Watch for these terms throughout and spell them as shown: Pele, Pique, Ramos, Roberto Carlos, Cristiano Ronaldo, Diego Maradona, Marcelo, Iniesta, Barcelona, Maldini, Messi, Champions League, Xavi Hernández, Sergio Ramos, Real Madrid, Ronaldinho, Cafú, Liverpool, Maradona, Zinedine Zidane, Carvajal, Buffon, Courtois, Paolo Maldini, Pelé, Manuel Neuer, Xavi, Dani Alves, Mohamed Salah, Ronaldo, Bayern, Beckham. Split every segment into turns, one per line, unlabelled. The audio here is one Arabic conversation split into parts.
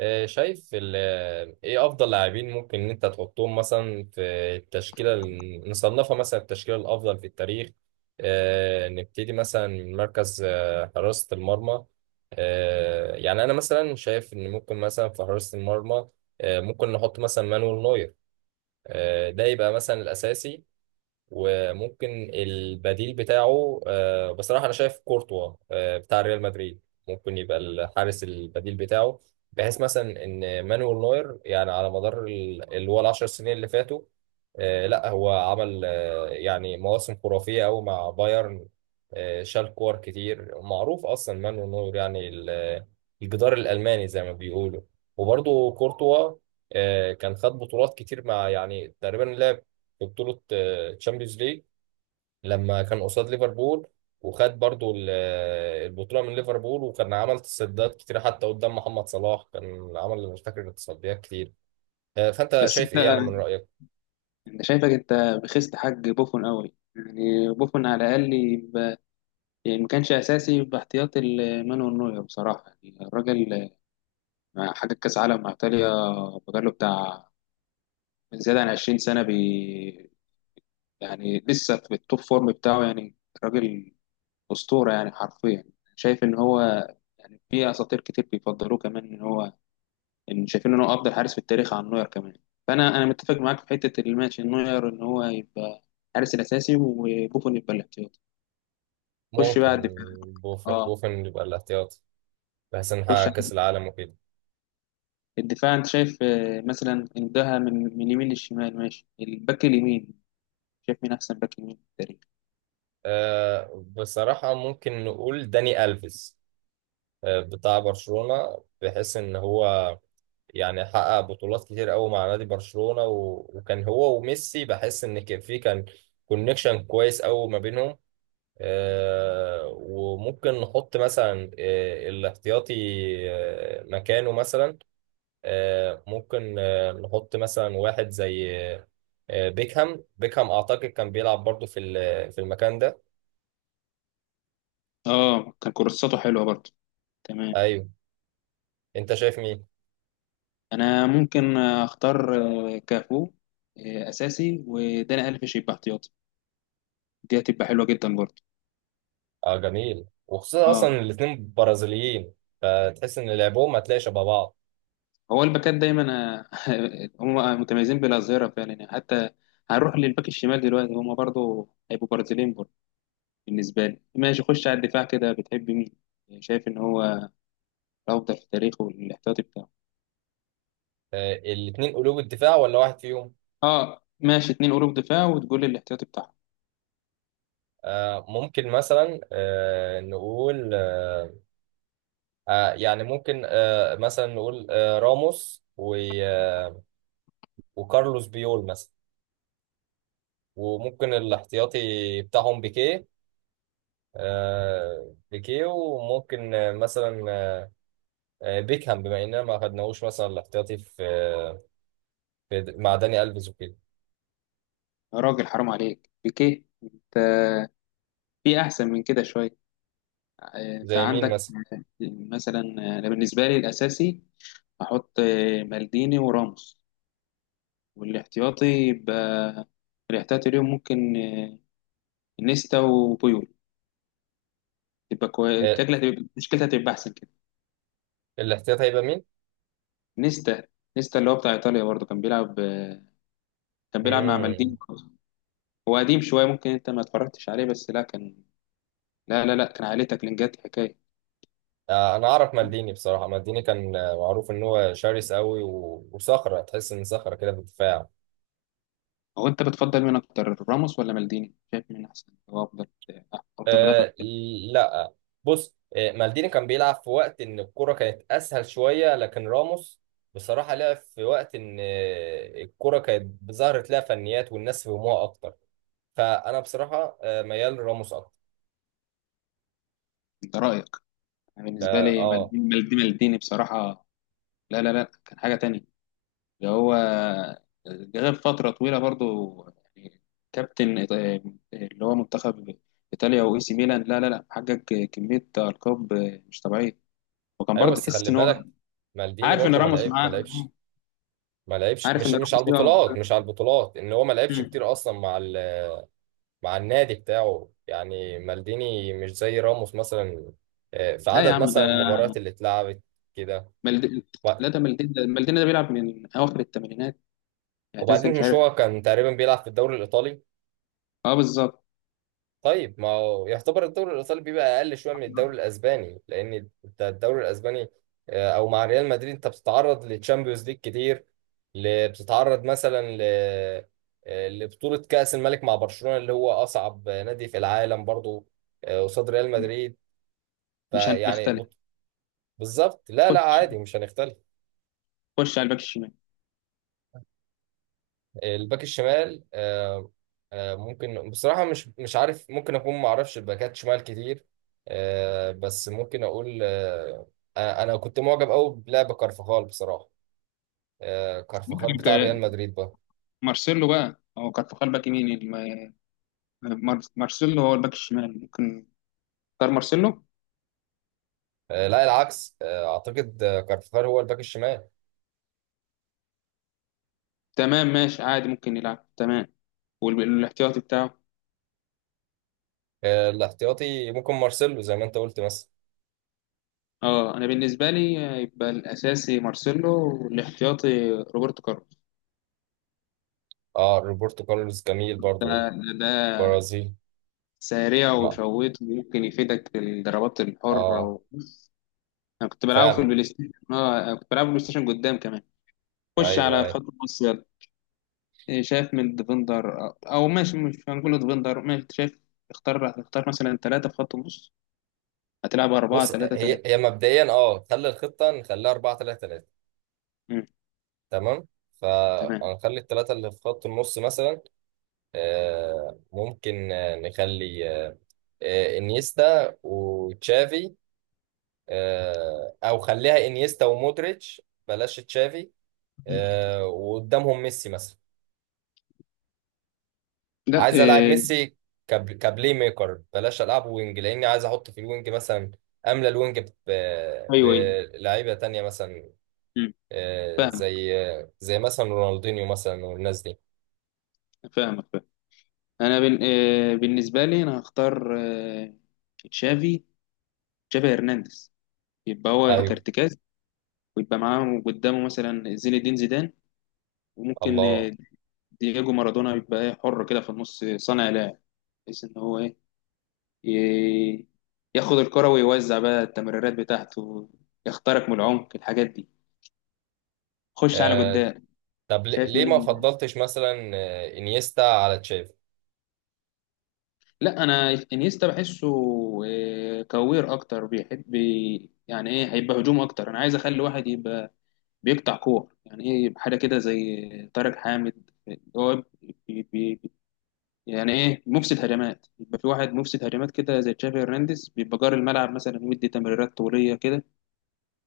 شايف ايه افضل لاعبين ممكن ان انت تحطهم مثلا في التشكيله نصنفها مثلا التشكيله الافضل في التاريخ. نبتدي مثلا من مركز حراسه المرمى. يعني انا مثلا شايف ان ممكن مثلا في حراسه المرمى، ممكن نحط مثلا مانويل نوير. ده يبقى مثلا الاساسي، وممكن البديل بتاعه. بصراحة أنا شايف كورتوا بتاع ريال مدريد ممكن يبقى الحارس البديل بتاعه، بحيث مثلا إن مانويل نوير يعني على مدار اللي هو العشر سنين اللي فاتوا. لا، هو عمل يعني مواسم خرافية أوي مع بايرن. شال كور كتير. معروف أصلا مانويل نوير يعني الجدار الألماني زي ما بيقولوا. وبرضه كورتوا كان خد بطولات كتير، مع يعني تقريبا لعب في بطولة الشامبيونز ليج لما كان قصاد ليفربول، وخد برضو البطولة من ليفربول، وكان عمل تصديات كتير حتى قدام محمد صلاح، كان عمل مش فاكر تصديات كتير. فأنت
بس
شايف
انت
إيه يعني من رأيك؟
انت شايفك انت بخست حاج بوفون قوي. يعني بوفون على الاقل يبقى، يعني ما كانش اساسي، يبقى احتياطي لمانويل نوير. بصراحه يعني الراجل مع حاجه كاس عالم مع ايطاليا، بقاله بتاع زياده عن 20 سنه، يعني لسه في التوب فورم بتاعه يعني. راجل اسطوره يعني، حرفيا. شايف ان هو، يعني في اساطير كتير بيفضلوه كمان، ان شايفين ان هو افضل حارس في التاريخ عن نوير كمان. فانا متفق معاك في حته الماتش، ان نوير ان هو يبقى الحارس الاساسي وبوفون يبقى الاحتياطي. خش
ممكن
بقى الدفاع.
بوفن,
اه،
بوفن يبقى الاحتياط، بحيث إن
خش
نحقق كأس
على
العالم وكده.
الدفاع. انت شايف، مثلا انتهى من اليمين للشمال، ماشي. الباك اليمين، شايف مين احسن باك يمين في التاريخ؟
بصراحة ممكن نقول داني ألفيس بتاع برشلونة، بحيث إن هو يعني حقق بطولات كتير قوي مع نادي برشلونة، وكان هو وميسي، بحس ان في كان كونكشن كويس قوي ما بينهم. وممكن نحط مثلا الاحتياطي مكانه مثلا. ممكن نحط مثلا واحد زي بيكهام، اعتقد كان بيلعب برضو في في المكان ده.
اه، كان كورساته حلوه برضه، تمام.
ايوه، انت شايف مين؟
انا ممكن اختار كافو اساسي، وداني الفيش يبقى احتياطي. دي هتبقى حلوه جدا برضه.
اه، جميل، وخصوصا اصلا
اه،
الاتنين برازيليين، فتحس ان لعبهم هتلاقي شبه بعض.
هو الباكات دايما هم متميزين بالاظهره فعلا، يعني حتى هنروح للباك الشمال دلوقتي، هم برضو هيبقوا برازيليين برضو. بالنسبه لي ماشي. خش على الدفاع كده، بتحب مين، شايف ان هو الافضل في تاريخه، الاحتياطي بتاعه؟
الاثنين قلوب الدفاع، ولا واحد فيهم؟
اه ماشي، اتنين قلوب دفاع، وتقول لي الاحتياطي بتاعه.
ممكن مثلا نقول، يعني ممكن مثلا نقول راموس آه، وكارلوس بيول مثلا. وممكن الاحتياطي بتاعهم بيكيه. وممكن مثلا بيكهام، بما اننا ما خدناهوش مثلا الاحتياطي في مع داني الفيز وكده.
يا راجل حرام عليك بيكيه، انت في احسن من كده شويه. انت
زي مين
عندك
مثلا؟
مثلا. انا بالنسبه لي الاساسي احط مالديني وراموس، والاحتياطي يبقى، الاحتياطي اليوم ممكن نيستا وبويول، تبقى كويس،
آه،
بتاكل، هتبقى مشكلتها هتبقى احسن كده.
الاحتياطي هيبقى مين؟
نيستا. نيستا اللي هو بتاع ايطاليا برضه، كان بيلعب مع
مم.
مالديني. هو قديم شويه، ممكن انت ما اتفرجتش عليه، بس لا كان، لا لا لا، كان عليه تاكلينجات حكايه.
انا اعرف مالديني، بصراحه مالديني كان معروف ان هو شرس قوي، وصخره، تحس ان صخره كده في الدفاع.
هو انت بتفضل مين اكتر، راموس ولا مالديني؟ شايف مين احسن، هو افضل مدافع في
أه،
التاريخ؟
لا. بص، مالديني كان بيلعب في وقت ان الكره كانت اسهل شويه، لكن راموس بصراحه لعب في وقت ان الكره كانت ظهرت لها فنيات والناس فهموها اكتر، فانا بصراحه ميال لراموس اكتر.
ده رايك. أنا بالنسبه
اه،
لي
آه.
مالديني مالديني مالديني بصراحه. لا لا لا كان حاجه تانية، اللي هو غاب فترة طويلة برضو، يعني كابتن إيط- اللي هو منتخب إيطاليا وإي سي ميلان. لا لا لا، حقق كمية ألقاب مش طبيعية، وكان
ايوه،
برضه
بس
تحس
خلي
إن هو،
بالك، مالديني
عارف إن
برضو
راموس
ما
معاه،
لعبش ما لعبش
عارف
مش
إن
مش على
راموس إيه.
البطولات، ان هو ما لعبش
مم.
كتير اصلا مع مع النادي بتاعه، يعني مالديني مش زي راموس مثلا في
لا يا
عدد
عم، ده
مثلا المباريات اللي اتلعبت كده.
مالديني.
وب-
لا، ده مالديني، ده مالديني ده بيلعب من أواخر الثمانينات، اعتزل
وبعدين
مش
مش
عارف.
هو كان تقريبا بيلعب في الدوري الإيطالي؟
أه بالظبط.
طيب، ما هو يعتبر الدوري الإيطالي بيبقى أقل شوية من الدوري الأسباني، لأن انت الدوري الأسباني أو مع ريال مدريد أنت بتتعرض للتشامبيونز ليج كتير، بتتعرض مثلا ل آه، لبطولة كأس الملك مع برشلونة اللي هو أصعب نادي في العالم برضه، قصاد ريال مدريد.
مش هنختلف.
فيعني، بالظبط. لا لا،
خش
عادي، مش هنختلف.
خش على الباك الشمال.
الباك الشمال. ممكن بصراحة، مش عارف، ممكن أكون ما أعرفش الباكات شمال كتير. بس ممكن أقول، أنا كنت معجب أوي بلعب كارفاخال بصراحة. كارفاخال بتاع
عندك
ريال مدريد بقى.
مارسيلو بقى، هو كارفاخال باك يمين، مارسيلو هو الباك الشمال. ممكن اختار مارسيلو.
لا، العكس. أعتقد كارفاخال هو الباك الشمال.
تمام ماشي عادي، ممكن يلعب، تمام. والاحتياطي بتاعه،
الاحتياطي ممكن مارسيلو زي ما أنت قلت مثلا.
اه انا بالنسبه لي يبقى الاساسي مارسيلو، والاحتياطي روبرتو كارلوس.
أه، روبرتو كارلوس جميل برضو.
آه، ده
البرازيل.
سريع
ما،
وشويط، ممكن يفيدك في الضربات الحره.
أه،
انا كنت بلعبه في
فعلا.
البلاي ستيشن. اه، أنا كنت بلعبه بلاي ستيشن قدام كمان. خش
أيوه
على
أيوه.
خط النص يلا. شايف من ديفندر، او ماشي، مش هنقول ديفندر، ماشي، شايف، اختار مثلا ثلاثه في خط النص، هتلعب اربعه
بص،
ثلاثه
هي
ثلاثه.
هي مبدئيا اه، خلي الخطه نخليها 4 3 3. تمام.
تمام.
فهنخلي الثلاثه اللي في خط النص مثلا ممكن نخلي انيستا وتشافي. او خليها انيستا ومودريتش، بلاش تشافي. وقدامهم ميسي مثلا.
لا.
عايز العب ميسي كبلاي ميكر، بلاش العبه وينج لاني عايز احط في الوينج مثلا، املى الوينج
ايوه ايوه.
بلعيبه تانية مثلا.
مم،
آه،
فاهمك.
زي زي مثلا رونالدينيو مثلا والناس دي.
فاهمك فاهم. انا بن... آه، بالنسبه لي انا هختار تشافي، تشافي هرنانديز، يبقى هو
ايوه.
كارتكاز، ويبقى معاه قدامه مثلا زين الدين زيدان، وممكن
الله.
دييجو مارادونا، يبقى حر كده في النص، صانع لعب، بحيث ان هو ايه، ي- ياخد الكرة ويوزع بقى التمريرات بتاعته، يخترق من العمق، الحاجات دي. خش على
آه،
قدام.
طب،
شايف
ليه
مين؟
ما فضلتش مثلا انيستا على تشافي؟
لا، انا انيستا بحسه كوير اكتر، بيحب يعني ايه، هيبقى هجوم اكتر. انا عايز اخلي واحد يبقى بيقطع كور، يعني ايه، يبقى حاجه كده زي طارق حامد، هو بي بي يعني ايه، مفسد هجمات، يبقى في واحد مفسد هجمات كده زي تشافي هرنانديز، بيبقى جار الملعب، مثلا يدي تمريرات طوليه كده،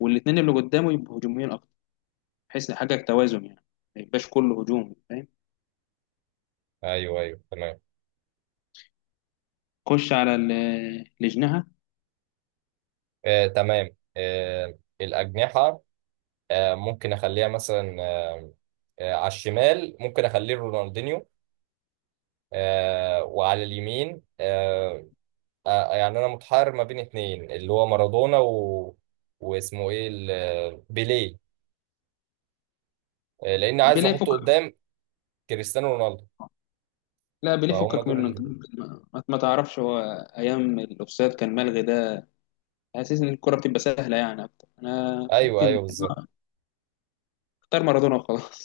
والاثنين اللي قدامه يبقوا هجوميين اكتر، بحيث حاجه توازن يعني، ما يبقاش كله هجوم، فاهم.
ايوه ايوه، تمام.
خش على اللي جناها.
تمام. الاجنحه، ممكن اخليها مثلا على الشمال ممكن اخليه رونالدينيو. وعلى اليمين يعني انا متحير ما بين اتنين، اللي هو مارادونا واسمه ايه، بيليه. لان عايز
بيلاقي
احطه
فكك.
قدام كريستيانو رونالدو.
لا، بيليه
فهم
فكك
دول
منه انت.
اللي...
ما تعرفش، هو ايام الاوفسايد كان ملغي ده، حاسس ان الكرة بتبقى سهلة يعني اكتر. انا
ايوه ايوه،
ممكن
بالظبط.
اختار مارادونا وخلاص.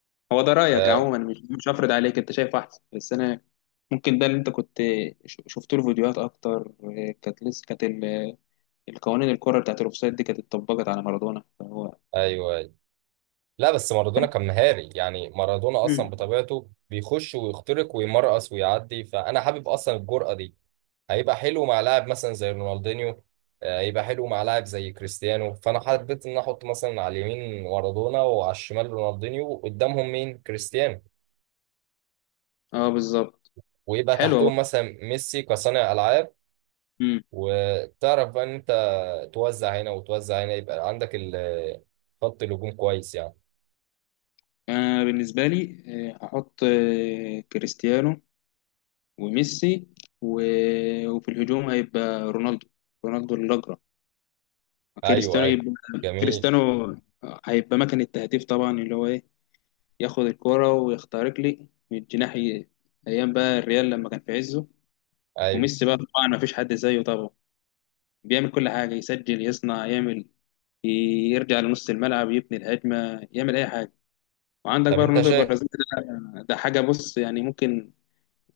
هو ده رأيك
آه،
عموما، مش هفرض عليك، انت شايف احسن، بس انا ممكن، ده اللي انت كنت شفت له فيديوهات اكتر، كانت لسه كانت القوانين، الكرة بتاعت الاوفسايد دي كانت اتطبقت على مارادونا، فهو
ايوه ايوه. لا، بس مارادونا
كان.
كان مهاري، يعني مارادونا اصلا
مم.
بطبيعته بيخش ويخترق ويمرقص ويعدي، فانا حابب اصلا الجرأة دي. هيبقى حلو مع لاعب مثلا زي رونالدينيو. هيبقى حلو مع لاعب زي كريستيانو، فانا حبيت ان احط مثلا على اليمين مارادونا وعلى الشمال رونالدينيو، وقدامهم مين؟ كريستيانو.
اه بالظبط.
ويبقى
حلوة
تحتهم
بقى.
مثلا ميسي كصانع العاب.
مم.
وتعرف بقى ان انت توزع هنا وتوزع هنا، يبقى عندك خط الهجوم كويس يعني.
انا بالنسبة لي هحط كريستيانو وميسي، و... وفي الهجوم هيبقى رونالدو، رونالدو الأجرة.
ايوه
كريستيانو
ايوه،
يبقى،
جميل.
كريستيانو هيبقى مكان التهديف طبعا، اللي هو ايه، ياخد الكرة ويخترق لي من الجناح، ايام بقى الريال لما كان في عزه.
ايوه.
وميسي بقى طبعا ما فيش حد زيه طبعا، بيعمل كل حاجة، يسجل، يصنع، يعمل، يرجع لنص الملعب، يبني الهجمة، يعمل أي حاجة. وعندك
طب،
بقى
انت
رونالدو
شايف؟
البرازيلي، ده حاجة. بص يعني، ممكن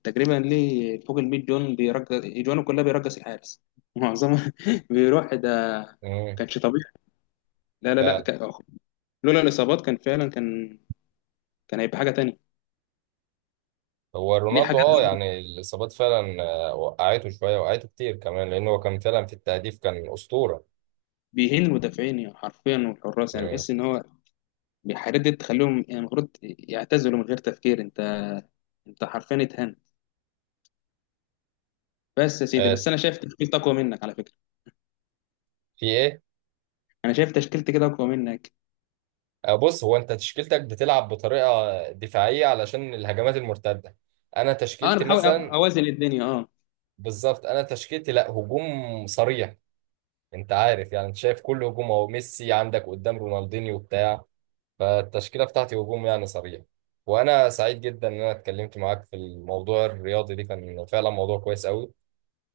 تقريبا ليه فوق ال 100 جون، بيرجس اجوانه كلها، بيرجس الحارس معظمها بيروح ده،
امم
كانش طبيعي. لا لا لا،
فعلا.
لولا الاصابات كان فعلا، كان هيبقى حاجه تانية.
هو
ليه
رونالدو
حاجات
اه، يعني الاصابات فعلا وقعته شويه، وقعته كتير كمان، لان هو كان فعلا في التهديف كان اسطوره.
بيهين المدافعين يعني حرفيا، والحراس. يعني
امم
بحس ان هو الحاجات دي تخليهم يعني المفروض يعتزلوا من غير تفكير. انت حرفيا اتهنت. بس يا سيدي،
آه،
بس انا شايف تشكيلتي اقوى منك على فكره.
في ايه؟
انا شايف تشكيلتي كده اقوى منك.
بص، هو انت تشكيلتك بتلعب بطريقه دفاعيه علشان الهجمات المرتده، انا
اه، انا
تشكيلتي
بحاول أ-
مثلا
اوازن الدنيا، اه.
بالظبط، انا تشكيلتي لا، هجوم صريح. انت عارف، يعني انت شايف كل هجوم اهو، ميسي عندك قدام، رونالدينيو بتاع، فالتشكيلة بتاعتي هجوم يعني صريح. وأنا سعيد جدا إن أنا اتكلمت معاك في الموضوع الرياضي ده، كان فعلا موضوع كويس قوي،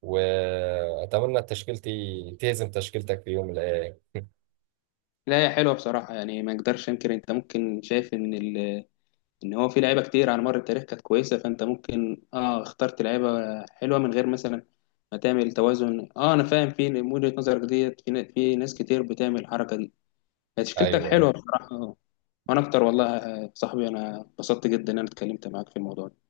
وأتمنى تشكيلتي تهزم تشكيلتك في يوم من الأيام.
لا، هي حلوه بصراحه، يعني ما اقدرش انكر، انت ممكن شايف ان هو في لعيبه كتير على مر التاريخ كانت كويسه، فانت ممكن اه اخترت لعيبه حلوه، من غير مثلا ما تعمل توازن. اه، انا فاهم في وجهه نظرك ديت، في في ناس كتير بتعمل الحركه دي. هي تشكيلتك حلوه
أيوه.
بصراحه، آه. وانا اكتر، والله يا صاحبي انا اتبسطت جدا ان انا اتكلمت معاك في الموضوع ده.